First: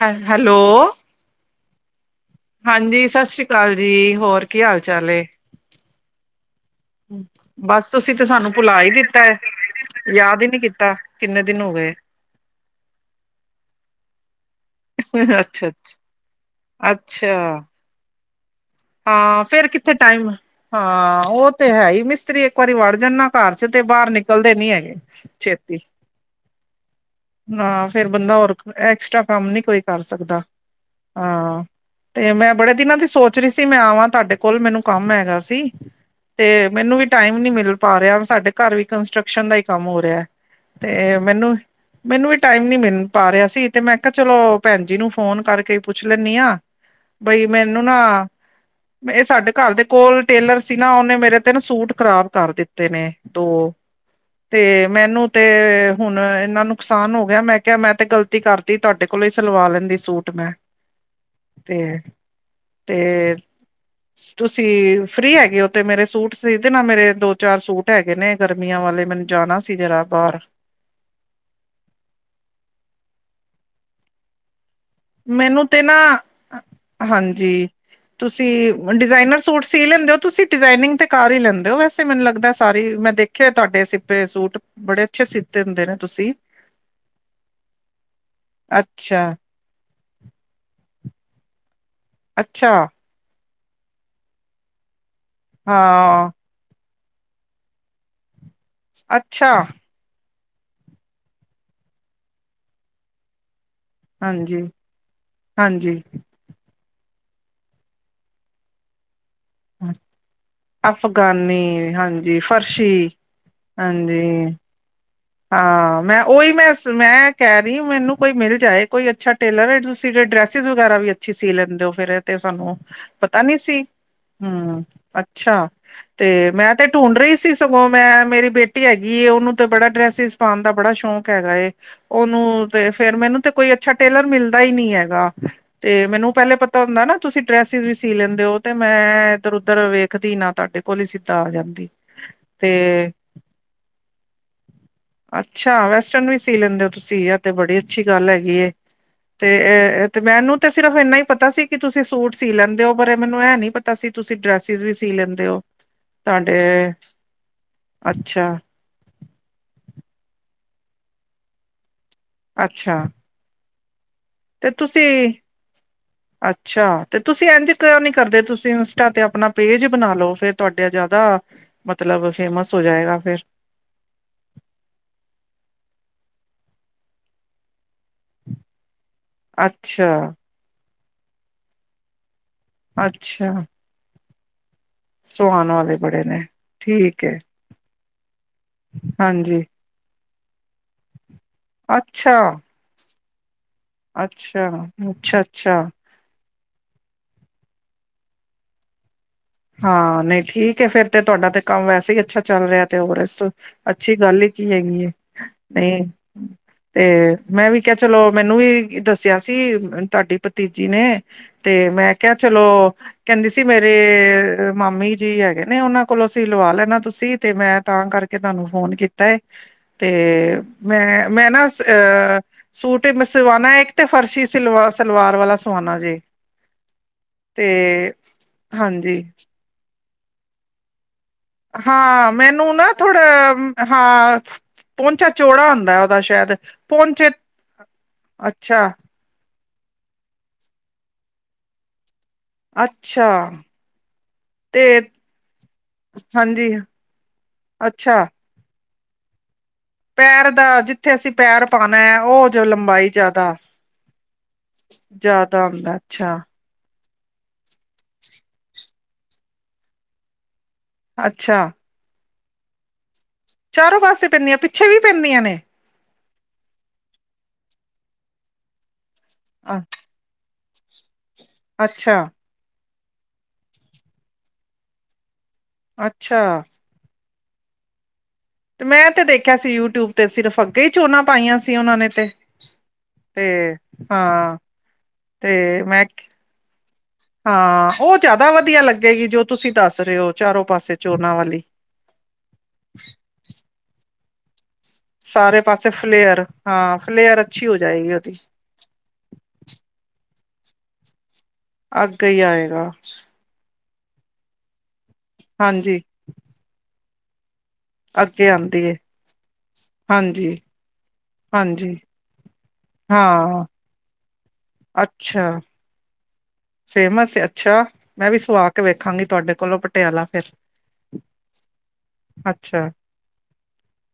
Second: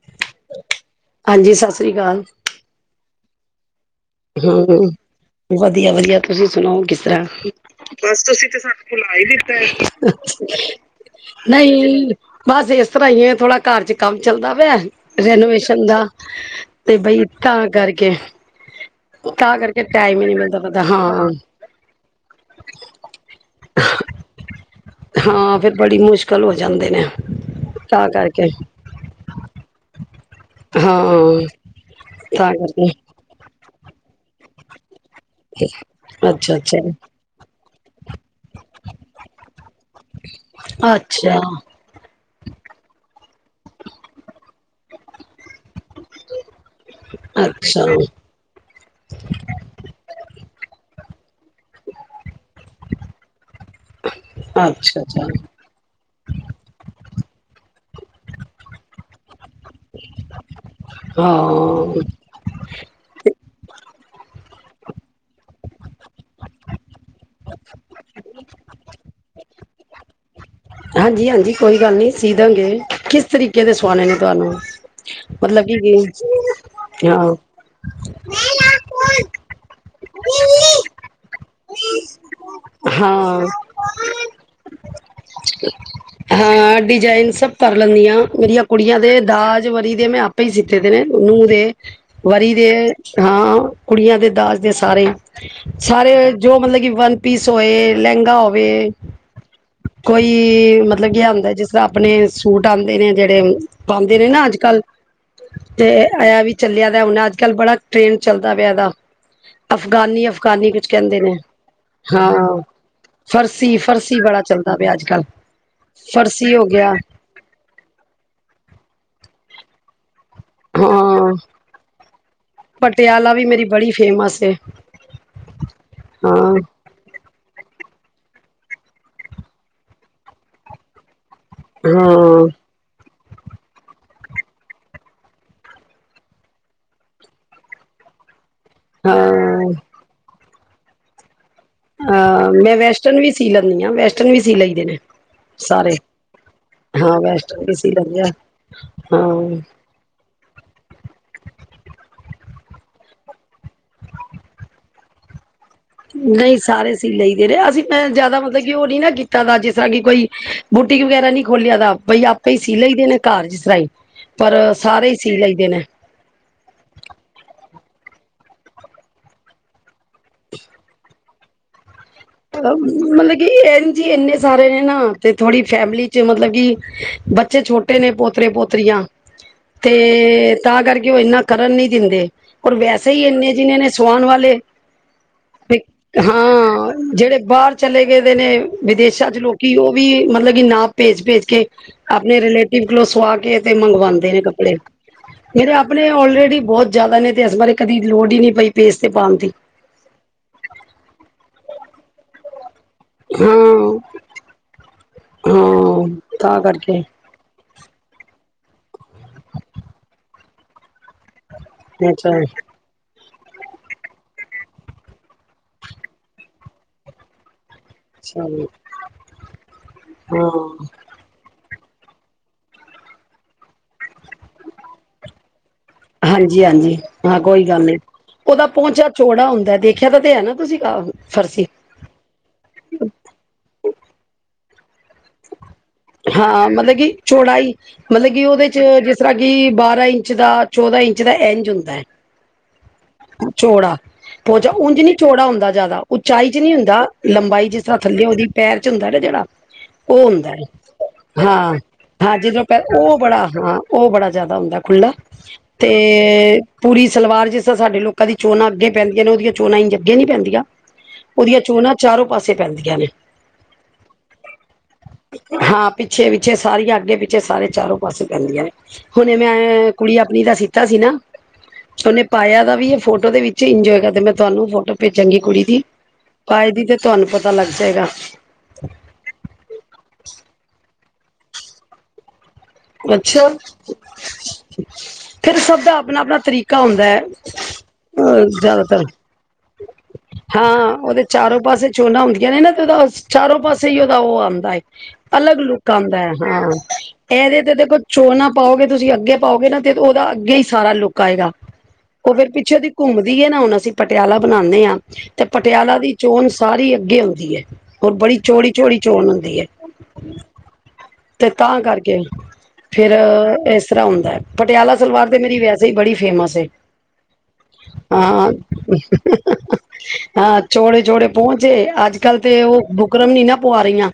ਹੈ ਹੈਲੋ। ਹਾਂਜੀ ਸਤਿ ਸ਼੍ਰੀ ਅਕਾਲ। ਹਾਂਜੀ ਸਤਿ ਸ੍ਰੀ ਅਕਾਲ ਜੀ ਹੋਰ ਕੀ ਹੰ ਹਾਲ ਹੰ ਚਾਲ ਏ ਵਦੀਆ-ਵਦੀਆ ਤੁਸੀਂ ਸੁਣਾਓ ਕਿਸ ਬਸ ਤੁਸੀਂ ਤੇ ਸਾਨੂੰ ਭੁਲਾ ਹੀ ਦਿੱਤਾ ਯਾਦ ਹੀ ਨਹੀਂ ਏ ਕੀਤਾ ਕਿੰਨੇ ਦਿਨ ਹੋ ਗਏ ਨਹੀ ਬਸ ਏਸ ਤਰ੍ਹਾਂ ਹੀ ਥੋੜਾ ਘਰ ਚ ਕੰਮ ਚੱਲਦਾ ਪਿਆ ਅੱਛਾ ਰੈਨੋਵੇਸ਼ਨ ਅੱਛਾ ਦਾ ਤੇ ਬਈ ਤਾਂ ਅੱਛਾ ਕਰਕੇ। ਹਾਂ ਤਾਂ ਫੇਰ ਕਰਕੇ ਕਿੱਥੇ ਹੀ ਟਾਈਮ। ਨਹੀਂ ਮਿਲਦਾ ਪਤਾ ਹਾਂ ਉਹ ਤੇ ਹੈ ਈ ਮਿਸਤਰੀ ਇੱਕ ਵਾਰੀ ਵੜ ਜਾਨ ਨਾ ਘਰ ਚ ਤੇ ਬਾਹਰ ਨਿਕਲਦੇ ਨੀ ਹੈਗੇ ਛੇਤੀ ਲ ਹੋ ਜਾਂਦੇ ਨੇ। ਨਾ ਤਾਂ ਫੇਰ ਬੰਦਾ ਕਰਕੇ ਹੋਰ ਐਕਸਟਰਾ ਕੰਮ ਨੀ ਕੋਈ ਕਰ ਸਕਦਾ। ਹਾਂ ਤੇ ਤਾਂ ਮੈਂ ਬੜੇ ਕਰਕੇ ਦਿਨਾਂ ਦੀ ਸੋਚਰੀ ਸੀ ਮੈਂ ਆਵਾਂ ਤੁਹਾਡੇ ਕੋਲ ਮੈਨੂੰ ਕੰਮ ਹੈਗਾ ਸੀ ਤੇ ਅੱਛਾ ਮੈਨੂੰ ਵੀ ਅੱਛਾ ਟਾਈਮ ਨੀ ਮਿਲ ਪਾ ਰਿਆ ਸਾਡੇ ਘਰ ਵੀ ਕੰਸਟਰਕਸ਼ਨ ਦਾ ਈ ਕੰਮ ਹੋ ਰਿਐ ਤੇ ਅੱਛਾ ਮੈਨੂੰ ਮੈਨੂੰ ਵੀ ਟਾਈਮ ਨੀ ਮਿਨ ਪਾ ਰਿਹਾ ਸੀ ਤੇ ਮੈਂ ਕਾ ਚਲੋ ਭੈਣ ਜੀ ਨੂੰ ਫੋਨ ਕਰਕੇ ਪੁੱਛ ਲੈਂਨੀ ਆ ਬਈ ਅੱਛਾ ਮੈਨੂੰ ਨਾ ਏ ਸਾਡੇ ਘਰ ਦੇ ਕੋਲ ਟੇਲਰ ਸੀ ਨਾ ਓਨੇ ਮੇਰੇ ਤੇ ਨਾ ਸੂਟ ਖ਼ਰਾਬ ਕਰ ਦਿੱਤੇ ਨੇ। ਦੋ ਤੇ ਅੱਛਾ ਅੱਛਾ ਮੈਨੂੰ ਤੇ ਹੁਣ ਇੰਨਾ ਨੁਕਸਾਨ ਹੋ ਗਿਆ ਮੈਂ ਕਿਆ ਮੈਂ ਤੇ ਗਲਤੀ ਕਰ ਤੋਡੇ ਕੋਲੋਂ ਈ ਸਲਵਾ ਲੈਂਦੀ ਸੂਟ ਮੈਂ, ਤੇ- ਹਾਂ ਤੇ ਤੁਸੀਂ ਫ੍ਰਰੀ ਹੈਗੇ ੳ ਤੇ ਮੇਰੇ ਸੂਟ ਸੀਧੇ ਨਾ ਮੇਰੇ ਦੋ ਚਾਰ ਸੂਟ ਹੈਗੇ ਨੇ ਗਰਮੀਆਂ ਵਾਲੇ ਮੈਨੂੰ ਜਾਨਾ ਸੀ ਜਰਾ ਬਾਰ। ਹਾਂਜੀ-ਹਾਂਜੀ ਕੋਈ ਗੱਲ ਨੀ ਸੀ ਦਾਂਗੇ, ਕਿਸ ਤਰੀਕੇ ਦੇ ਸਵਾਨੇ ਨੇ ਤੁਆਨੂੰ। ਮੈਨੂੰ ਤੇ ਨਾ ਹਾਂ ਹਾਂਜੀ। ਤੁਸੀਂ ਡਿਜ਼ਾਇਨਰ ਸੂਟ ਸੀ ਲੈਂਦੇ ੳ, ਤੁਸੀਂ ਡਿਜ਼ਾਇਨਿੰਗ ਤੇ ਕਾਰ ਈ ਲੈਂਦੇ ੳ ਵੈਸੇ ਮੈਨੂੰ ਲੱਗਦੈ ਸਾਰੀ ਮੈਂ ਹਾਂ ਦੇਖਿਆ ਤੋਡੇ ਸਿੱਪੇ ਹੋਏ ਸੂਟ ਬੜੇ ਅੱਛੇ ਸਿੱਤੇ ਹੁੰਦੇ ਨੇ। ਤੁਸੀਂ ਹਾਂ ਡਿਜਾਇਨ ਸਭ ਕਰ ਲੈਂਨੀਆਂ ਮੇਰੀਆਂ ਕੁੜੀਆਂ ਦੇ ਅੱਛਾ ਦਾਜ ਵਰੀ ਦੇ ਮੈਂ ਆਪੇ ਈ ਸਿੱਤੇ ਦੇ ਨੇ ਨੂੰ ਦੇ ਵਰੀ ਦੇ। ਅੱਛਾ ਹਾਂ ਕੁੜੀਆਂ ਦੇ ਦਾਜ ਦੇ ਸਾਰੇ ਸਾਰੇ ਹਾਂ ਜੋ ਮਲਬ ਕਿ ਵਨ ਪੀਸ ਹੋਏ ਲੈਂਗਾ ਹੋਏ, ਅੱਛਾ ਕੋਈ ਮਲ ਮਤਲਬ ਕੀ ਐ ਹੂੰਦਾ ਜਿਸ ਤਰ੍ਹਾਂ ਆਪਨੇ ਸੂਟ ਆਂਦੇ ਨੇ ਜੇੜੇ ਪਾਂਦੇ ਨੇ ਨਾ ਅੱਜ- ਹਾਂਜੀ ਕੱਲ ਤੇ ਹਾਂਜੀ ਆਯਾ ਵੀ ਚੱਲਿਆ ਦਾ ਹੁਨ ਅੱਜ- ਕੱਲ੍ਹ ਬੜਾ ਟ੍ਰੈਂਡ ਚੱਲਦਾ ਪਿਆ ਏਦਾ ਅਫਗਾਨੀ-ਅਫਗਾਨੀ ਕੁਛ ਕੈਂਦੇ ਨੇ ਅਫਗਾਨੀ ਹਾਂ ਹਾਂਜੀ ਫਰਸ਼ੀ ਫਰਸੀ-ਫਰਸੀ ਵਾਲਾ ਹਾਂਜੀ ਚੱਲਦਾ ਪਿਆ ਅੱਜ-ਕੱਲ। ਹਾਂ ਮੈਂ ਔਇ ਮੈਂ, ਮੈਂ ਕੈ ਰਈ ਮੈਨੂੰ ਕੋਈ ਮਿਲ ਜਾਏ ਕੋਈ ਅੱਛਾ ਟੇਲਰ ਤੁਸੀਂ ਜੇੜੇ ਡਰੈਸ ਸਿਸ ਵਗੈਰਾ ਵੀ ਹਾਂ ਅੱਛੀ ਸੀ ਲੈਂਦੇ ੳ ਫੇਰ ਤੇ ਸਾਨੂੰ ਪਟਿਆਲਾ ਪਤਾ ਵੀ ਨੀ ਮੇਰੀ ਸੀ। ਬੜੀ ਫੇਮਸ ਏ। ਹੂੰ, ਅੱਛਾ ਤੇ ਹਾਂ ਮੈਂ ਤੇ ਢੂੰਢ ਰਈ ਸੀ ਸਗੋਂ ਮੈਂ ਮੇਰੀ ਬੇਟੀ ਹੈਗੀ ਏ ਉਨੂੰ ਤੇ ਬੜਾ ਡਰੈਸਿਸ ਪਾਨ ਦਾ ਬੜਾ ਸ਼ੌਂਕ ਹੈਗਾ ਏ। ਹਾਂ ੳਨੂੰ ਤੇ ਫੇਰ ਮੈਨੂੰ ਤੇ ਕੋਈ ਅੱਛਾ ਟੇਲਰ ਮਿਲਦਾ ਈ ਨਈ ਹੈਗਾ। ਤੇ ਮੈਨੂੰ ਪੈਲੇ ਪਤਾ ਹੁੰਦਾ ਨਾ ਤੁਸੀਂ ਡਰੈਸਿਸ ਵੀ ਸੀ ਲੈਂਦੇ ੳ ਤੇ ਮੈਂ ਹਾਂ ਏਧਰ-ਔਧਰ ਵੇਖਦੀ ਨਾ ਤਾਡੇ ਕੋਲ ਈ ਸਿੱਧਾ ਆ ਜਾਂਦੀ, ਅ ਤੇ ਮੈਂ ਵੈਸਟਰਨ ਵੀ ਸੀ ਲੈਂਨੀ ਆਂ, ਵੈਸਟਰਨ ਵੀ ਸੀ ਲਈ ਦੇ ਨੇ। ਅੱਛਾ ਸਾਰੇ। ਵੈਸਟਰਨ ਵੀ ਸੀ ਲੈਂਦੇ ੳ ਤੁਸੀਂ, ਹਾਂ ਐ ਤੇ ਵੈਸਟਰਨ ਵੀ ਬੜੀ ਸੀ ਅੱਛੀ ਲੈਂਦੇ ਗੱਲ ਆ ਹੈਗੀ ਏ, ਹਾਂ। ਤੇ ਤੇ ਮੈਨੂੰ ਤੇ ਸਿਰਫ ਏਨਾ ਈ ਪਤਾ ਸੀ ਕਿ ਤੁਸੀਂ ਸੂਟ ਸੀ ਲੈਂਦੇ ੳ ਪਰੇ ਮੈਨੂੰ ਐ ਨੀ ਪਤਾ ਸੀ ਤੁਸੀਂ ਡਰੈਸਿਸ ਵੀ ਸੀ ਲੈਂਦੇ ੳ। ਨਈ ਸਾਰੇ ਸੀ ਲਈ ਦੇ ਨੇ ਅਸੀਂ ਮੈਂ ਜਾਦਾ ਅੱਛਾ ਮਤਲਬ ਕਿ ੳ ਨਈ ਨਾ ਕੀਤ ਤਾ ਦਾ ਜਿਸ ਤਰ੍ਹਾਂ ਕਿ ਕੋਈ ਬੂਟੀਕ ਵਗੈਰਾ ਨੀ ਖੋਲਿਆ ਦਾ ਬਈ ਆਪੇ ਈ ਸੀ ਲਈ ਅੱਛਾ ਦੇ ਨੇ ਘਾਰ ਜਿਸ ਤਰਾਈ ਤੇ ਤੁਸੀਂ ਅੱਛਾ, ਤੇ ਤੁਸੀਂ ਏੰਝ ਕਂਯੋ ਨੀ ਕਰਦੇ ਤੁਸੀਂ ਇੰਸਟਾ ਤੇ ਆਪਨਾ ਪੇਜ ਬਨਾ ਲੋ ਫੇਰ ਤੁਹਾਡੇ ਜਾਦਾ ਮਤਲਬ ਫੇਮਸ ਹੋ ਜਾਏਗਾ ਫੇਰ ਜੀ ਏਨੇ ਸਾਰੇ ਨੇ ਨਾ ਤੇ ਥੋੜ੍ਹੀ ਫੈਮਿਲੀ ਚ ਮਤਲਬ ਕਿ ਬੱਚੇ ਛੋਟੇ ਨੇ ਪੋਤਰੇ -ਪੋਤਰੀਆਂ ਅੱਛਾ ਤੇ, ਤਾਂ ਕਰਕੇ ਉ ਇੰਨਾ ਕਰਨ ਨੀ ਦਿੰਦੇ ਔਰ ਵੈਸੇ ਈ ਇੰਨੇ ਜਿੰਨੇ ਨੇ ਸੁਵਾਨ ਵਾਲੇ ਸੂਆਣ ਵਾਲੇ ਬੜੇ ਨੇ, ਠੀਕ ਹੈ ਜੇੜੇ ਬਾਰ ਚਲੇ ਗਏ ਦੇ ਨੇ ਵਿਦੇਸ਼ਾਂ 'ਚ ਹਾਂਜੀ ਲੋਕੀ ਓ ਵੀ ਮਤਲਬ ਕਿ ਨਾਪ ਪੇਜ, ਪੇਜ ਕੇ ਅੱਛਾ ਆਪਣੇ ਰੀਲੇਟਿਵ ਕੋਲੌ ਸੁਆ ਕੇ ਤੇ ਮੰਗਵਾੰਦੇ ਨੇ ਅੱਛਾ ਕੱਪੜੇ, ਅੱਛਾ ਜੇੜੇ ਅੱਛਾ ਆਪਣੇ ਆਲਰੇਡੀ ਬਹੁਤ ਜਾਦਾ ਨੇ ਤੇ ਇਸ ਬਾਰੇ ਕਦੀ ਲੋੜ ਹੀ ਨਈਂ ਪਈ ਪੇਸ ਤੇ ਪਾਣ ਦੀ। ਹਾਂ ਨਈਂ ਠੀਕੇ ਫੇਰ ਤੇ ਤੁਆਡਾ ਤੇ ਕੰਮ ਵੈਸੇ ਈ ਅੱਛਾ ਚੱਲ ਰੇਯਾ ਤੇ ਹੋਰ ਇਸ ਤੋਂ ਹਾਂ ਅੱਛੀ ਗੱਲ ਹੀ ਕੀ ਹੈਗੀ ਏ, ਤੇ ਹਾਂ ਤਾਂ ਕਰਕੇ ਤੇ ਮੈਂ ਵੀ ਕੇਯਾ ਚਲੋ, ਮੈਨੂੰ ਵੀ ਦੱਸਿਆ ਸੀ ਤੁਆਡੀ ਪਤੀਜੀ ਨੇ ਤੇ ਮੈਂ ਕਯਾ ਚਲੋ, ਕੈਂਦੀ ਸੀ ਮੇਰੇ ਮਾਮੀ ਜੀ ਹੈਗੇ ਨੇ ਓਨਾਂ ਕੋਲੋਂ ਅਸੀਂ ਲਵਾ ਲੈਣਾ ਤੁਸੀਂ ਤੇ ਮੈਂ ਤਾਂ ਕਰਕੇ ਚਲ ਤੁਆਨੂੰ ਫੋਨ ਕੀਤਾ ਏ, ਤੇ ਹਾਂ ਮੈਂ ਮੈਂ ਨਾ ਅ ਸੂਟ ਮ ਸਵਾਣਾ ਏਕ ਤੇ ਫਰਸ਼ੀ ਸਲਵਾ ਸਲਵਾਰ ਵਾਲਾ ਸਵਾਣਾ ਜੇ। ਹਾਂਜੀ-ਹਾਂਜੀ ਹਾਂ, ਕੋਈ ਤੇ ਗੱਲ ਨੀ ਓਦਾ ਪੋੰਚਾ ਹਾਂਜੀ ਚੋੜਾ ਹੁੰਦਾ ਤੇ ਜਗਹ ਤੇ ਹੈਨੀਂ, ਤੁਸੀਂ ਆਹੋ ਫਰਸੀ ਹਾਂ, ਮੈਨੂੰ ਨਾ ਥੋੜਾ ਹਾਂ, ਪੋੰਚਾ ਚੌੜਾ ਹੁੰਦਾ। ਉਹਦਾ ਸ਼ਾਇਦ ਹਾਂ ਮਤਲਬ ਕਿ ਪਹੁੰਚੇ ਚੌੜਾਈ, ਮਤਲਬ ਕਿ ਓਦੇ ਚ ਅੱਛਾ ਜਿਸ ਜਿਸ ਤਰ੍ਹਾਂ ਕਿ ਬਾਰਾਂ ਇੰਚ ਦਾ, ਚੌਦਾਂ ਇੰਚ ਦਾ ਏੰਝ ਹੁੰਦਾ। ਅੱਛਾ। ਪੋਚਾਂ ਤੇ ਉੰਜ ਨੀ ਚੌੜਾ ਹੁੰਦਾ ਜਾਦਾ ਉਚਾਈ ਚ ਹਾਂਜੀ ਨੀ ਹੁੰਦਾ ਲੰਬਾਈ ਜਿਸ ਤਰ੍ਹਾਂ ਅੱਛਾ ਥੱਲੇ ਓਦੀ ਪੈਰ'ਚ ਹੁੰਦਾ ਨਾ ਜੇੜਾ ਓ ਪੈਰ ਹੁੰਦਾ। ਦਾ ਜਿੱਥੇ ਅਸੀਂ ਪੈਰ ਹਾਂ, ਪਾਉਣਾ ਹੈ ਹਾਂ ਉਹ ਜਿਦੇਂ ਜੋ ਪ ਲੰਬਾਈ ਓ ਬੜਾ ਜ਼ਿਆਦਾ ਹਾਂ, ਓ ਬੜਾ ਜਿਆਦਾ ਹੁੰਦਾ ਖੁਲਾ ਜ਼ਿਆਦਾ ਤੇ ਹੁੰਦਾ ਅੱਛਾ ਤੇ ਪੂਰੀ ਸਲਵਾਰ ਜਿਸ ਤਰ੍ਹਾਂ ਸਾਡੇ ਲੋਕਾਂ ਦੀ ਚੋਣਾ ਅੱਗੇ ਪੈਂਦੀਆਂ ਨੇ ਓਦੀਆਂ ਚੋਣਾਂ ਇੰਜ ਅੱਗੇ ਨੀ ਪੈਂਦੀਆਂ ਓਦੀਆਂ ਅੱਛਾ ਚੋਣਾਂ ਚਾਰੋਂ ਪਾਸੇ ਪੈਂਦੀਆਂ ਨੇ। ਚਾਰੋਂ ਪਾਸੇ ਪੈਂਨੀਆਂ, ਪਿੱਛੇ ਵੀ ਪੈਂਦੀਆਨ? ਹਾਂ ਪਿੱਛੇ ਪਿੱਛੇ ਸਾਰੀਆਂ ਅੱਗੇ-ਪਿੱਛੇ ਸਾਰੇ ਚਾਰੋਂ ਪਾਸੇ ਪੈਂਦੀਆਂ ਨੇ, ਹੁਣੇ ਅ ਮੈਂ ਕੁੜੀ ਆਪਣੀ ਦਾ ਸੀਤਾ ਸੀ ਨਾ, ਤੇ ਅੱਛਾ ਓਨੇ ਪਾਇਆ ਦਾ ਵੀ ਏ। ਫੋਟੋ ਦੇ ਵਿੱਚ ਇੰਜੇ ਹੋਏਗਾ, ਤੇ ਮੈਂ ਤੁਆਨੂੰ ਫੋਟੋ ਪੇਜਾਂਗੀ ਕੁੜੀ ਦੀ ਅੱਛਾ ਪਾਏ ਦੀ ਤੇ ਤੁਆਨੂੰ ਪਤਾ ਲੱਗ ਜੇਗਾ। ਤੇ ਮੈਂ ਤੇ ਦੇਖੇਆ ਸੀ, ਯੂਟਯੁਬ ਤੇ ਸਿਰਫ ਅੱਗੇ ਹੀ ਚੋਂਨਾ ਪਾਈਆਂ ਸੀ ਓਨਾਂ ਨੇ ਤੇ। ਤੇ ਅੱਛਾ, ਹਾਂ ਫੇਰ ਤੇ ਸਬਦਾ ਮੈਂ ਅਪਨਾ-ਅਪਨਾ ਤਰੀਕਾ ਹੁੰਦਾ। ਹਾਂ, ਔ ਅ ਜਾਦਾ ਵਦੀਆ ਜ਼ਿਆਦਾਤਰ ਲੱਗੇਗੀ, ਜੋ ਤੁਸੀਂ ਦੱਸ ਰੇਓ ਚਾਰੋਂ ਪਾਸੇ ਚੋਨਾਂ ਵਾਲੀ। ਚੋਨਾਂ ਹੁੰਦੀਆਂ ਨੇ ਨਾ ਤੇ ਓਦਾ, ਚਾਰੋਂ ਪਾਸੇ ਹੀ ਓਦਾ ਓ ਆਂਦਾ ਏ। ਅਲੱਗ ਸਾਰੇ ਪਾਸੇ ਲੁੱਕ ਆਂਦਾ, ਫਲੇਅਰ ਹਾਂ। ਫਲੇਅਰ ਜੇ ਅੱਛੀ ਤੇ ਹੋ ਦੇਖੋੋ ਨਾ ਜਾਏਗੀ ਉਹਦੀ ਚੋਨਾਂ ਪਾਓਗੇ ਤੁਸੀਂ ਅੱਗੇ ਪਾਓਗੇ ਨਾ, ਤੇ ਓਦਾ ਅੱਗੇ ਹੀ ਸਾਰਾ ਲੁੱਕ ਲੁੱਕ ਆਏਗਾ ਅੱਗੇ ਓ ਹੀ ਫੇਰ ਪਿੱਛੇ ਦੀ ਆਏਗਾ ਕੂੰਮਦੀ ਏਨਾ ਹੁਣ, ਅਸੀਂ ਪਟਿਆਲਾ ਬਣਾਂਦੇ ਆਂ। ਤੇ ਪਟਿਆਲਾ ਹਾਂਜੀ ਦੀ ਚੋਣ ਸਾਰੀ ਅੱਗੇ ਹੁੰਦੀ ਏ। ਔਰ ਬੜੀ ਅੱਗੇ ਆਂਦੀ ਏ, ਚੌੜੀ-ਚੌੜੀ ਚੋਣ ਹੁੰਦੀ ਏ ਹਾਂਜੀ। ਤੇ ਤਾਂ ਹਾਂਜੀ ਕਰਕੇ ਫੇਰ ਹਾਂ ਏਸ ਤਰ੍ਹਾਂ ਹੁੰਦਾ, ਪਟਿਆਲਾ ਸਲਵਾਰ ਤੇ ਅੱਛਾ ਮੇਰੀ ਵੈਸੇ ਬੜੀ ਫੇਮਸ ਏ। ਫੇਮਸ ਹੈ ਅੱਛਾ ਮੈਂ ਵੀ ਹਾਂ ਸਵਾ ਕੇ ਵੇਖਾਂਗੀ [unintelligible] ਤੁਹਾਡੇ ਕੋਲੋਂ ਪਟਿਆਲਾ ਫਿਰ ਹਾਂ, ਚੋੜੇ-ਚੋੜੇ ਪਉਂਚੇ ਅੱਜ ਕੱਲ ਤੇ ਔ ਅੱਛਾ ਬੁਕਰਮ ਨੀਨਾ ਪਵਾ ਰਈਂਆ,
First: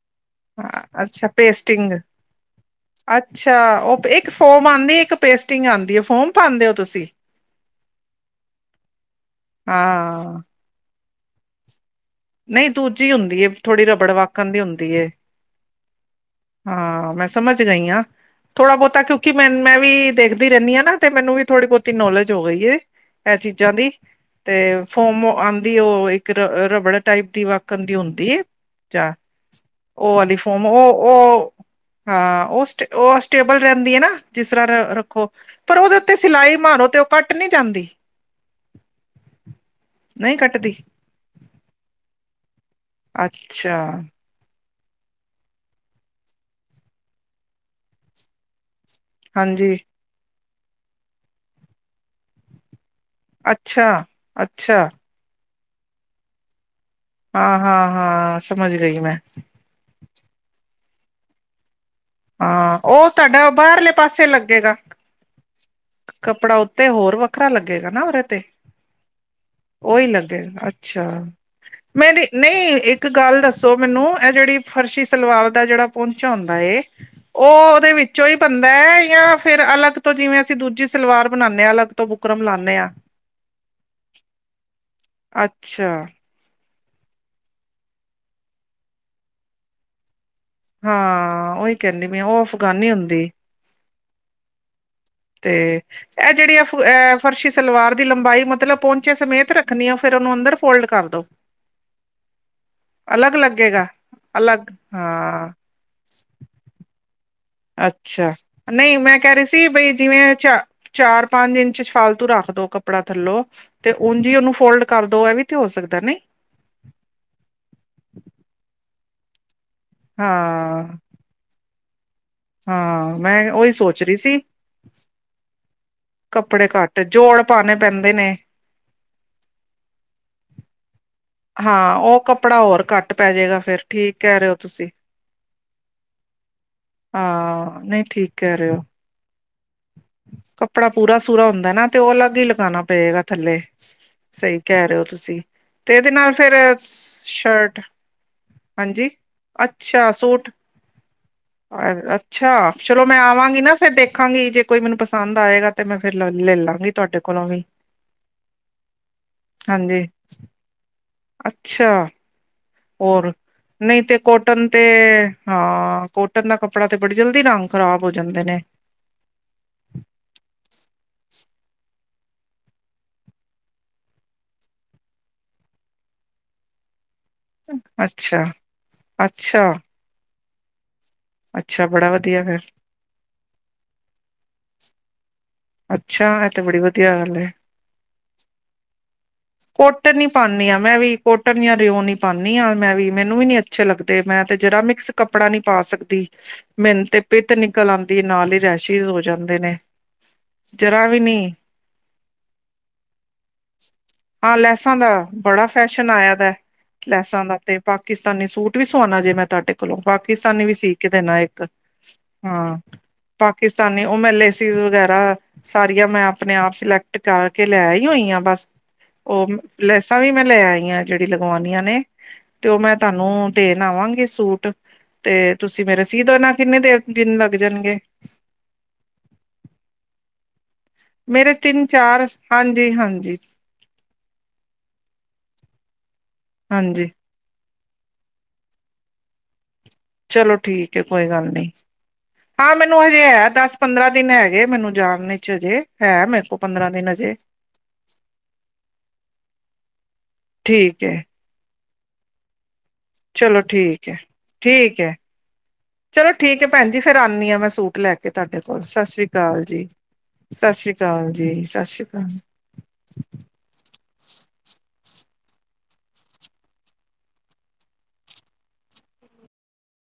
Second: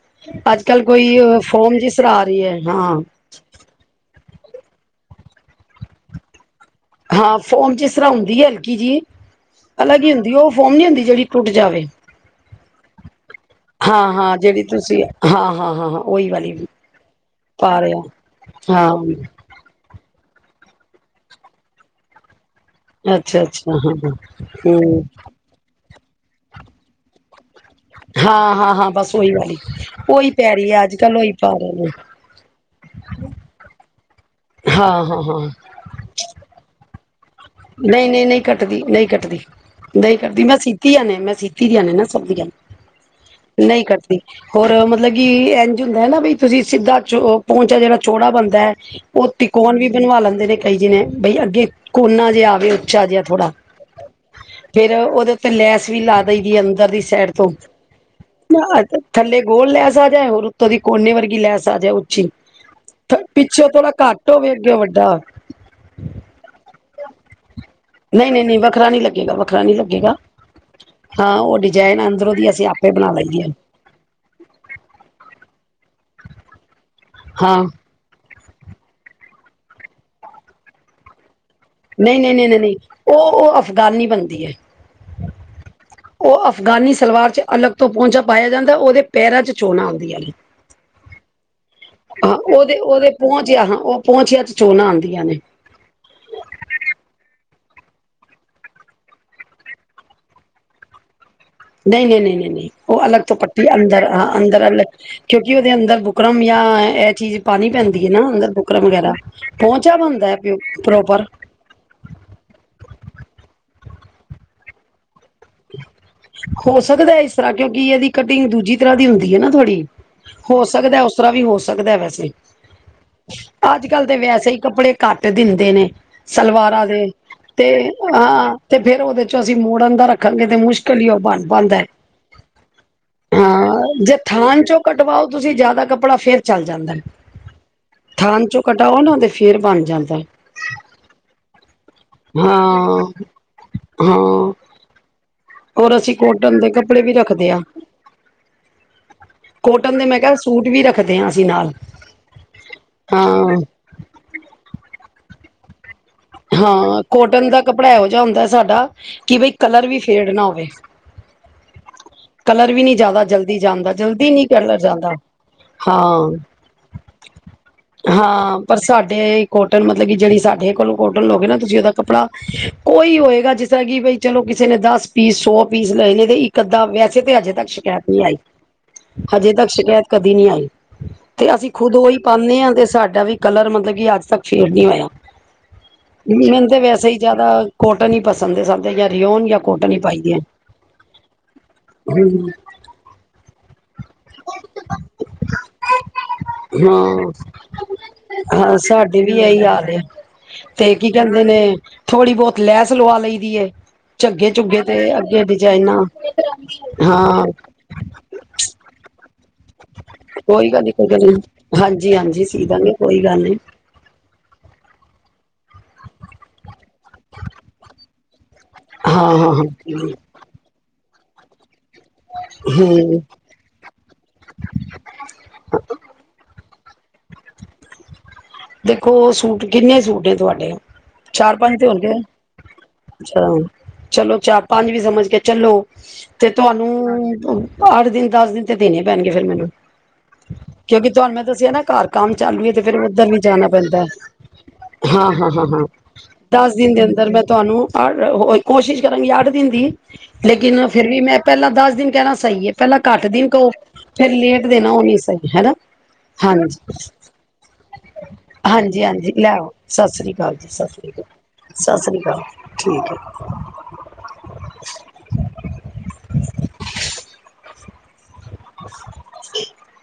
ਅੱਜ-ਕਲ ਕੋਈ ਅੱਛਾ ਫੋਰਮ ਜਿ ਪੇਸਟਿੰਗ ਆ ਰੀਏ, ਹਾਂ। ਅੱਛਾ, ਔ ਏਕ ਫੋਮ ਆਂਦੀ ਏ, ਏਕ ਪੇਸਟਿੰਗ ਆਂਦੀ ਏ, ਫੋਮ ਪਾਂਦੇ ਓ ਤੁਸੀਂ? ਹਾਂ, ਫੋਮ ਜਿਸ ਤਰ੍ਹਾਂ ਹੁੰਦੀਏ ਹਲਕੀ ਜੀ, ਅਲਗ ਈ ਹੁੰਦੀਏ, ਹਾਂ ਓ ਫੋਮ ਨੀ ਹੁੰਦੀ ਜੇੜੀ ਟੁੱਟ ਜਾਵੇ। ਨਈਂ ਦੂਜੀ ਹੁੰਦੀ ਏ, ਥੋੜ੍ਹੀ ਰਬੜ ਹਾਂ ਹਾਂ ਵਕਣ ਦੀ ਜਿਹੜੀ ਹੁੰਦੀ ਤੁਸੀਂ ਏ। ਹਾਂ, ਹਾਂ, ਹਾਂ, ਹਾਂ ਉਹੀ ਵਾਲੀ। ਹਾਂ ਮੈਂ ਸਮਝ ਪਾ ਗਈ ਰਹੇ ਆ, ਹੋ ਥੋੜ੍ਹਾ ਬਹੁਤਾ ਕਿਉਂਕਿ ਹਾਂ ਮੈਨੂੰ ਮੈਂ ਵੀ ਦੇਖਦੀ ਰਹਿੰਦੀ ਹਾਂ ਨਾ, ਤੇ ਮੈਨੂੰ, ਵੀ ਥੋੜ੍ਹੀ ਬਹੁਤੀ ਨੋਲੇਜ ਹੋ ਗਈ ਏ। ਇਹ ਅੱਛਾ ਅੱਛਾ ਚੀਜ਼ਾਂ ਦੀ, ਹਾਂ ਹਾਂ ਤੇ ਹਮ ਫੋਮ ਆਉਂਦੀ ਉਹ ਇੱਕ ਰਬੜ ਟਾਈਪ ਦੀ ਵਕ ਵਕਣ ਦੀ ਹੁੰਦੀ ਏ ਹਾਂ ਹਾਂ ਹਾਂ ਜਾਂ ਬਸ ਉਹੀ ਵਾਲੀ ਓਹ ਉਹੀ ਵਾਲੀ ਪੈ ਫੋਮ ਰਹੀ ਹੈ ਅੱਜ ਓਹ ਕੱਲ ਉਹੀ ਔਹ, ਪਾ ਰਹੇ ਨੇ ਹਾਂ ਔਹ ਸ ਉਹ ਸਟੇਬਲ ਰਹਿੰਦੀ ਹੈ, ਨਾ ਜਿਸ ਤਰ੍ਹਾਂ ਹਾਂ ਹਾਂ ਰੱਖੋ। ਹਾਂ ਪਰ ਉਹਦੇ ਉੱਤੇ ਸਿਲਾਈ ਮਾਰੋ ਤੇ ਪੱਟ ਨਹੀਂ ਜਾਂਦ ਨਹੀਂ -ਨਹੀਂ -ਨਹੀਂ ਕੱਟਦੀ ਨਹੀ, ਕੱਟਦੀ ਨਹੀਂ, ਕੱਟਦੀ ਮੈਂ ਸੀਤੀ ਆਨੇ, ਮੈਂ ਸੀਤੀ ਧੀਆਂ ਨੇ ਨਾ ਸਭ ਦੀਆਂ, ਅੱਛਾ ਨਹੀਂ ਕਰਦੀ। ਹੋਰ ਮਤਲਬ ਕਿ ਇੰਝ ਹੁੰਦਾ ਹੈ, ਨਾ ਬ ਤੁਸੀਂ ਸਿੱਧਾ ਚੋ ਪਹੁੰਚਾ ਜਿਹੜਾ ਛੋੜਾ ਬਣਦੈ ਔਹ ਹਾਂਜੀ ਤਿਕੋਨ ਵੀ ਬਣਵਾ ਲੈਂਦੇ ਨੇ ਕਈ ਜਿਨੇ ਬਈ ਅੱਗੇ ਕੋਨਾ ਜਿਹਾ ਆਵੇ ਉੱਚਾ ਜਿਹਾ। ਥੋੜਾ ਅੱਛਾ ਅੱਛਾ ਫੇਰ ਉਹਦੇ ਉੱਤੇ ਲੈਸ ਵੀ ਲਾ ਦੇਈ ਦੀ ਏ ਅੰਦਰ ਦੀ ਸ਼ਈਡ ਤੋਂ, ਹਾਂ ਹਾਂ ਹਾਂ ਸਮਝ ਆ ਗਈ ਮੈਂ ਥੱਲੇ ਗੋਲ ਲੈਸ ਆ ਜੈ ਹੋਰ ਉੱਤੋਂ ਦੀ ਕੋਨੇ ਵਰਗੀ ਲੈਸ ਆ ਜਾਏ ਉੱਚੀ ਹਾਂ ਉਹ ਤੁਹਾਡਾ ਪਿੱਛੋਂ ਥੋੜਾ ਬਾਹਰਲੇ ਪਾਸੇ, ਘੱਟ ਹੋਵੇ ਅੱਗੇ ਲੱਗੇਗਾ ਵੱਡਾ ਕੱਪੜਾ ਔ ਤੇ ਹੋਰ ਵੱਖਰਾ ਲੱਗੇਗਾ ਨਾ ਉਹਦੇ ਨਹੀਂ ਤੇ ਨਹੀਂ ਨਹੀਂ ਵੱਖਰਾ ਨਹੀਂ ਲੱਗੇਗਾ ਵੱਖਰਾ ਨਹੀਂ ਓਹੀ ਲੱਗੇਗਾ ਅੱਚ ਅੱਛਾ ਹਾਂ ਉਹ ਡਿਜ਼ਾਇਨ ਮੈਂ ਨੀਂ, ਅੰਦਰੋਂ ਦੀ ਅਸੀਂ ਨਹੀਂ ਆਪੇ ਇੱਕ ਬਣਾ ਗੱਲ ਲਈਏ ਦੱਸੋ? ਮੈਨੂੰ, ਇਹ ਜਿਹੜੀ ਫਰਸ਼ੀ ਸਲਵਾਰ ਦਾ ਜਿਹੜਾ ਪਹੁੰਚ ਹੁੰਂਦਾ ਏ ਹਾਂ ਉਹ ਉਹਦੇ ਵਿੱਚੋਂ ਹੀ ਬੰਦਾ ਹੈ, ਜਾਂ ਫੇਰ ਅਲੱਗ ਤੋਂ ਜਿਵੇਂ ਅਸੀਂ ਦੂਜੀ ਸਲਵਾਰ ਬਣਾੰਦੇ ਹਾਂ ਅਲੱਗ ਤੋਂ ਨਹੀਂ -ਨਹੀਂ, ਬੁਕਰਮ ਨਹੀਂ -ਨਹੀਂ, ਨਹੀਂ ਲਾਉਂਦੇ ਹਾਂ ਔਹ ਔਹ ਅਫਗਾਨੀ ਬਣਦੀ ਹੈ। ਅੱਛਾ। ਔਹ ਅਫਗਾਨੀ ਸਲਵਾਰ ਚ ਅਲਗ ਤੋਂ ਪਹੁੰਚਾ ਪਾਇਆ ਜਾਂਦਾ, ਉਹਦੇ ਪੈਰਾਂ ਚ ਚੋਣਾਂ ਆਉਂਦੀਆਂ ਨੇ। ਹਾਂ ਉਹੀ ਕਹਿੰਦੀ ਮੈਂ, ਉਹ ਅਫਗਾਨੀ ਹੁੰਦੀ। ਜੇ ਆਹਾਂ ਉਹ ਪਹੁੰਚੀਆਂ ਚ ਚੋਣਾਂ ਆੰਦੀਆਂ ਨੇ। ਤੇ ਇਹ ਜਿਹੜੀ ਏਹ ਫਰਸ਼ੀ ਸਲਵਾਰ ਦੀ ਲੰਬਾਈ ਮਤਲਬ ਪਹੁੰਚੇ ਸਮੇਤ ਰੱਖਣੀ ਆ ਫੇਰ ਔਹਨੂੰ ਅੰਦਰ ਫੋਲਡ ਕਰ ਦੋ। ਨਹੀਂ, ਨਹੀਂ, ਨਹੀਂ, ਨਹੀਂ, ਨਹੀਂ ਔਹ ਅਲੱਗ ਤੋਂ ਪੱਟੀ ਅੰਦਰ ਹ ਅੰਦਰ ਅਲੱਗ ਕਿਉਂਕਿ ਉਹਦੇ ਅੰਦਰੁ ਬੋ ਬਰਮ ਯਾ ਏਹ ਚੀਜ਼ ਪਾਣੀ ਪੈਂਦੀ ਹੈ ਅੱਛਾ ਨਾ ਅੰਦਰ ਬੁਕਰਮ ਨਹੀਂ ਵਗੈਰਾ ਮੈਂ ਕਹਿ ਰਹੀ ਸੀ ਬਈ, ਪਹੁੰਚਾ ਬਣਦਾ ਜਿਵੇਂ ਹੈ ਪਿਓ ਚਾ ਪ੍ਰੋਪਰ ਚਾਰ- ਪੰਜ ਇੰਚ ਫਾਲਤੂ ਰੱਖ ਦੋ ਕੱਪੜਾ ਥੱਲੋ ਤੇ ਉਂਝ ਉਹਨੂੰ ਫੋਲਡ ਕਰ ਦੋ ਇਹ ਵੀ ਤੇ ਹੋ ਸਕਦਾ ਨਹੀਂ। ਹੋ ਸਕਦਾ ਇਸ ਤਰ੍ਹਾਂ ਕਿਉਂਕਿ ਇਹਦੀ ਕਟਿੰਗ ਦੂਜੀ ਤਰ੍ਹਾਂ ਦੀ ਹੁੰਦੀ ਹੈ ਨਾ ਥੋੜ੍ਹੀ, ਹੋ ਹਾਂ ਸਕਦਾ ਉਸ ਤਰਾ ਵੀ ਹੋ ਸਕਦਾ ਵੈਸੇ, ਹਾਂ ਮੈਂ ਉਹੀ ਅੱਜ ਸੋਚ -ਕੱਲ ਰਹੀ ਤਾਂ ਸੀ ਵੈਸੇ ਹੀ ਕੱਪੜੇ ਘੱਟ ਦਿੰਦੇ ਨੇ ਕੱਪੜੇ ਸਲਵਾਰਾਂ ਘੱਟ ਦੇ ਜੋੜ ਤੇ ਪਾਣੇ ਪੈਂਦੇ ਨੇ ਹਾਂ ਤੇ ਫੇਰ ਉਹਦੇ ਚੋਂ ਅਸੀਂ ਮੋੜਨ ਦਾ ਰੱਖਾਂਗੇ ਤੇ ਮੁਸ਼ਕਿਲ ਹੀ ਔਹ ਬਣ ਬੰਦਾ ਹੈ, ਹਾਂ ਉਹ ਕੱਪੜਾ ਹੋਰ ਘੱਟ ਪੈ ਜਾਏਗਾ ਫੇਰ ਹਾਂ ਜੇ ਠੀਕ ਕਹਿ ਰਹੇ ਹੋ ਥਾਣ ਚੋਂ ਤੁਸੀਂ ਕਟਵਾਓ ਤੁਸੀਂ ਜਿਆਦਾ ਕੱਪੜਾ ਫੇਰ ਚੱਲ ਜਾਂਦਾ ਹਾਂ ਨਹੀਂ ਠੀਕ ਥਾਂਨ ਕਹਿ ਚੋ ਰਹੇ ਹੋ ਕਟਾਓ ਨਾ ਤੇ ਫੇਰ ਬਣ ਜਾਂਦਾ ਕੱਪੜਾ ਪੂਰਾ -ਸੂਰਾ ਹੁੰਦਾ ਨਾ ਤੇ ਉਹ ਅਲੱਗ ਹੀ ਲਗਾਣਾ ਹਾਂ ਪਏਗਾ ਥੱਲੇ ਹਾਂ ਸਹੀ ਕਹਿ ਰਹੇ ਹੋ ਤੁਸੀਂ, ਹੋਰ ਤੇ ਇਹਦੇ ਅਸੀਂ ਨਾਲ ਫਿਰ ਕੋਟਨ ਦੇ ਕੱਪੜੇ ਵੀ ਰੱਖਦੇ ਹਾਂ ਸ਼ਰਟ ਹਾਂਜੀ ਕੋਟਨ ਦੇ ਅੱਛਾ ਮੈਂ ਕਿਹਾ ਸੂਟ, ਵੀ ਰੱਖਦੇ ਹਾਂ ਅਸੀਂ ਨਾਲ ਅ ਅੱਛਾ ਚਲੋ ਮੈਂ ਹਾਂ ਆਵਾਂਗੀ ਨਾ ਫਿਰ ਦੇਖਾਂਗੀ ਜੇ ਕੋਈ ਮੈਨੂੰ ਪਸੰਦ ਆਏਗਾ ਤੇ ਮੈਂ ਫਿਰ [unintelligible] ਹਾਂ ਤੁਹਾਡੇ ਕੋਲੋਂ ਕੋਟਨ ਦਾ ਵੀ ਕੱਪੜਾ ਇਹੋ ਜਿਹਾ ਹੁੰਦਾ ਸਾਡਾ ਕਿ ਬਈ ਕਲਰ ਵੀ ਹਾਂਜੀ ਫੇਡ ਨਾ ਹੋਵੇ। ਅੱਛਾ। ਕਲਰ ਵੀ ਨੀ ਜਾਦਾ ਹੋਰ ਜਲਦੀ ਜਾਂਦਾ ਨਹੀਂ ਤੇ ਜਲਦੀ ਨੀ ਕੋਟਨ ਕਲਰ ਤੇ ਜਾਂਦਾ, ਹਾਂ। ਕੋਟਨ ਦਾ ਕੱਪੜਾ ਤੇ ਬੜੀ ਜਲਦੀ ਰੰਗ ਖ਼ਰਾਬ ਹੋ ਜਾਂਦੇ ਨੇ ਹਾਂ ਪਰ ਸਾਡੇ ਕੋਟਨ ਮਤਲਬ ਕੇ ਜੇੜੀ ਸਾਡੇ ਕੋਲੋਂ ਕੌਟਨ ਲੋਗੇ ਨਾ ਤੁਸੀਂ ਓਦਾ ਕੱਪੜਾ ਕੋਈ ਹੋਏਗਾ ਜਿਸ ਤਰਾਂ ਕੇ ਬਈ ਚਲੋ ਕਿਸੇ ਨੇ ਦੱਸ ਪੀਸ ਸੌ ਪੀਸ ਲਏ ਨੇ ਤੇ ਇੱਕ ਅੱਧਾ ਵੈਸੇ ਤੇ ਅੱਜ ਤ ਸ਼ਕੈਤ ਨੀ ਆਈ, ਅੱਛਾ ਹਜੇ ਅੱਛਾ ਤੱਕ ਸ਼ਕੈਤ ਕਦੀ ਨੀ ਆਈ। ਤੇ ਅਸੀਂ ਅੱਛਾ ਖੁਦ ਬੜਾ ਓਈ ਵਧੀਆ ਫਿਰ ਪਾਨੇ ਆਂ ਤੇ ਸਾਡਾ ਵੀ ਕਲਰ ਮਤਲਬ ਕੇ ਅੱਜ ਤੱਕ ਫੇਡ ਨੀ ਹੋਏਆ। ਅੱਛਾ ਐ ਤੇ ਬੜੀ ਵਦੀਆ ਗੱਲ ਐ, ਜ਼ਿਆਦਾ ਕੋਟਨ ਹੀ ਪਸੰਦ ਹੈ ਸਾਨੂੰ ਜਾਂ ਰਿਓਨ ਜਾਂ ਹੀ ਕੋਟਨ ਪਾਈ ਈ ਦੀ ਹੈ ਪਾਂਨੀ ਆ ਮੈਂ ਵੀ। ਕੋਟਨ ਜਾਂ ਰਿਓਨ ਈ ਪਾਂਨੀ ਆਂ ਮੈਂ ਵੀ ਮੈਨੂੰ ਵੀ ਨੀ ਅੱਛੇ ਲੱਗਦੇ ਮੈਂ ਤੇ ਜਰਾ ਮਿਕਸ ਕੱਪੜਾ ਨੀ ਪਾ ਸਕਦੀ। ਮੈਨੂੰ ਤੇ ਹਾਂ ਪਿੱਤ ਨਿਕਲ ਆਂਦੀ ਏ ਨਾਲ ਈ ਹਾਂ ਰੈਸ਼ਜ਼ ਹੋ ਸਾਡੇ ਵੀ ਜਾਂਦੇ ਇਹੀ ਨੇ। ਹਾਲ ਹੈ ਤੇ ਜਰਾ ਕੀ ਵੀ ਕੈਂਦੇ ਨੀ ਨੇ ਥੋੜੀ ਬੋਤ ਲੈਸ ਲਵਾ ਲਈ ਦੀ ਏ। ਝੱਗੇ ਹਾਂ ਝੁਗੇ ਲੈਸਾਂ ਤੇ ਦਾ ਅੱਗੇ ਬੜਾ ਡਿਜਾਇਨਾਂ, ਫੈਸ਼ਨ ਆਇਆ ਹਾਂ। ਤਾ ਨੀ ਸੂਟ ਵੀ ਸਵਾਨਾ ਜੇ ਮੈਂ ਤੁਆਡੇ ਕੋਲੋਂ ਪਾਕਿਸਤਾਨੀ ਕੋਈ ਵੀ ਗੱਲ ਨੀ ਸੀਅ ਕੋਈ ਕੇ ਗੱਲ ਦੇਨਾ ਨੀ। ਇੱਕ ਹਾਂਜੀ ਹਾਂਜੀ ਸੀ ਹਾਂ ਦਾਂਗੇ ਕੋਈ ਗੱਲ ਨੀ ਪਾਕਿਸ ਸਾਨੇ ਮੈਂ ਓ ਲੇਸੀਜ਼ ਵਗੈ ਸਾਰੀਆਂ ਮੈਂ ਆਪਨੇ ਆਪ ਸਿਲੈਕਟ ਕਰਕੇ ਲੈ ਆਈ ਹੋਈ ਹਾਂ ਬਸ। ਹਾਂ ਓ ਹਾਂ ਲੈਸਾਂ ਹਾਂ ਵੀ ਮੈਂ ਲੈ ਆਈ ਆਂ ਜੇੜੀ ਲਗਵਾਨੀਆਂ ਨੇ, ਤੇ ਓ ਮੈਂ ਹੂੰ। ਤਾਨੂੰ ਦੇਨ ਆਵਾਂਗੀ ਸੂਟ, ਤੇ ਤੁਸੀਂ ਮੇਰੇ ਸੀਅ ਦੇਨਾ ਕਿੰਨੇ ਦੇ ਦਿਨ ਲੱਗ ਜਾਨਗੇ। ਦੇਖੋ ਸੂਟ ਕਿੰਨੇ ਸੂਟ ਨੇ ਤੁਆਡੇ, ਮੇਰੇ ਚਾਰ ਪੰਜ ਤਿੰਨ ਤੇ ਹੋਨਗੇ, ਚਾਰ ਹਾਂਜੀ ਹਾਂਜੀ ਅੱਛਾ ਚਲੋ ਚਾਰ ਪੰਜ ਵੀ ਸਮਝ ਕੇ ਚਲੋ, ਤੇ ਹਾਂਜੀ ਤਆਨੂੰ ਅੱਠ ਦਿਨ ਦਸ ਦਿਨ ਤੇ ਦੇਨੇ ਪੈਨਗੇ ਫੇਰ ਮੈਨੂੰ। ਚਲੋ ਠੀਕ ਹੈ ਕਿਓਂਕਿ ਕੋਈ ਤਆਨੂੰ ਮੈਂ ਗੱਲ ਨਹੀਂ। ਦੱਸੇਆ ਨਾ ਘਰ ਕੰਮ ਚਾਲੂ ਐ ਹਾਂ ਤੇ ਫੇਰ ਮੈਨੂੰ ਹਜੇ ਓਦਰ ਵੀ ਹੈ ਜਾਣਾ ਦਸ ਪੈਂਦਾ ਪੰਦਰਾਂ ਦਿਨ ਹੈਗੇ ਮੈਨੂੰ ਜਾਣ ਵਿੱਚ ਹਜੇ ਹਾਂ-ਹਾਂ-ਹਾਂ-ਹਾਂ ਹੈ ਮੇਰੇ ਕੋਲ ਦਸ ਪੰਦਰਾਂ ਦਿਨ ਦੇ ਅੰਦਰ ਹਜੇ ਮੈਂ ਤੁਆਨੂੰ ਕੋਸ਼ਿਸ਼ ਕਰਾਂਗੀ ਅੱਠ ਦਿਨ ਦੀ ਲੇਕਿਨ ਠੀਕ ਫਿਰ ਹੈ ਵੀ ਮੈਂ ਪੈਲਾਂ ਦਸ ਦਿਨ ਕੈਨਾ ਸਈ ਐ। ਪੈਲਾਂ ਘੱਟ ਦਿਨ ਚਲੋ ਕਹੋ, ਠੀਕ ਹੈ ਫੇਰ ਲੇਟ ਦੇਨਾ ਠੀਕ ਓ ਹੈ ਨਈਂ ਸਈ ਹੈਨਾ, ਹਾਂਜੀ। ਆਨੀ ਆਂ ਮੈਂ ਸੂਟ ਲੈ ਤੇ ਤਾਡੇ ਕੋਲ ਹਾਂਜੀ ਸਸ ਰੀ ਹਾਂਜੀ ਲੈ ਕਾਲ ਆਓ ਜੀ, ਸਤਿ ਸ੍ਰੀ ਅਕਾਲ ਜੀ ਸਸ ਸਤਿ ਰੀ ਸ੍ਰੀ ਅਕਾਲ ਕਾਲ ਜੀ ਸਤਿ ਸਸ ਰੀ ਸ੍ਰੀ ਕਾਲ। ਅਕਾਲ ਠੀਕ ਐ। [inaudible]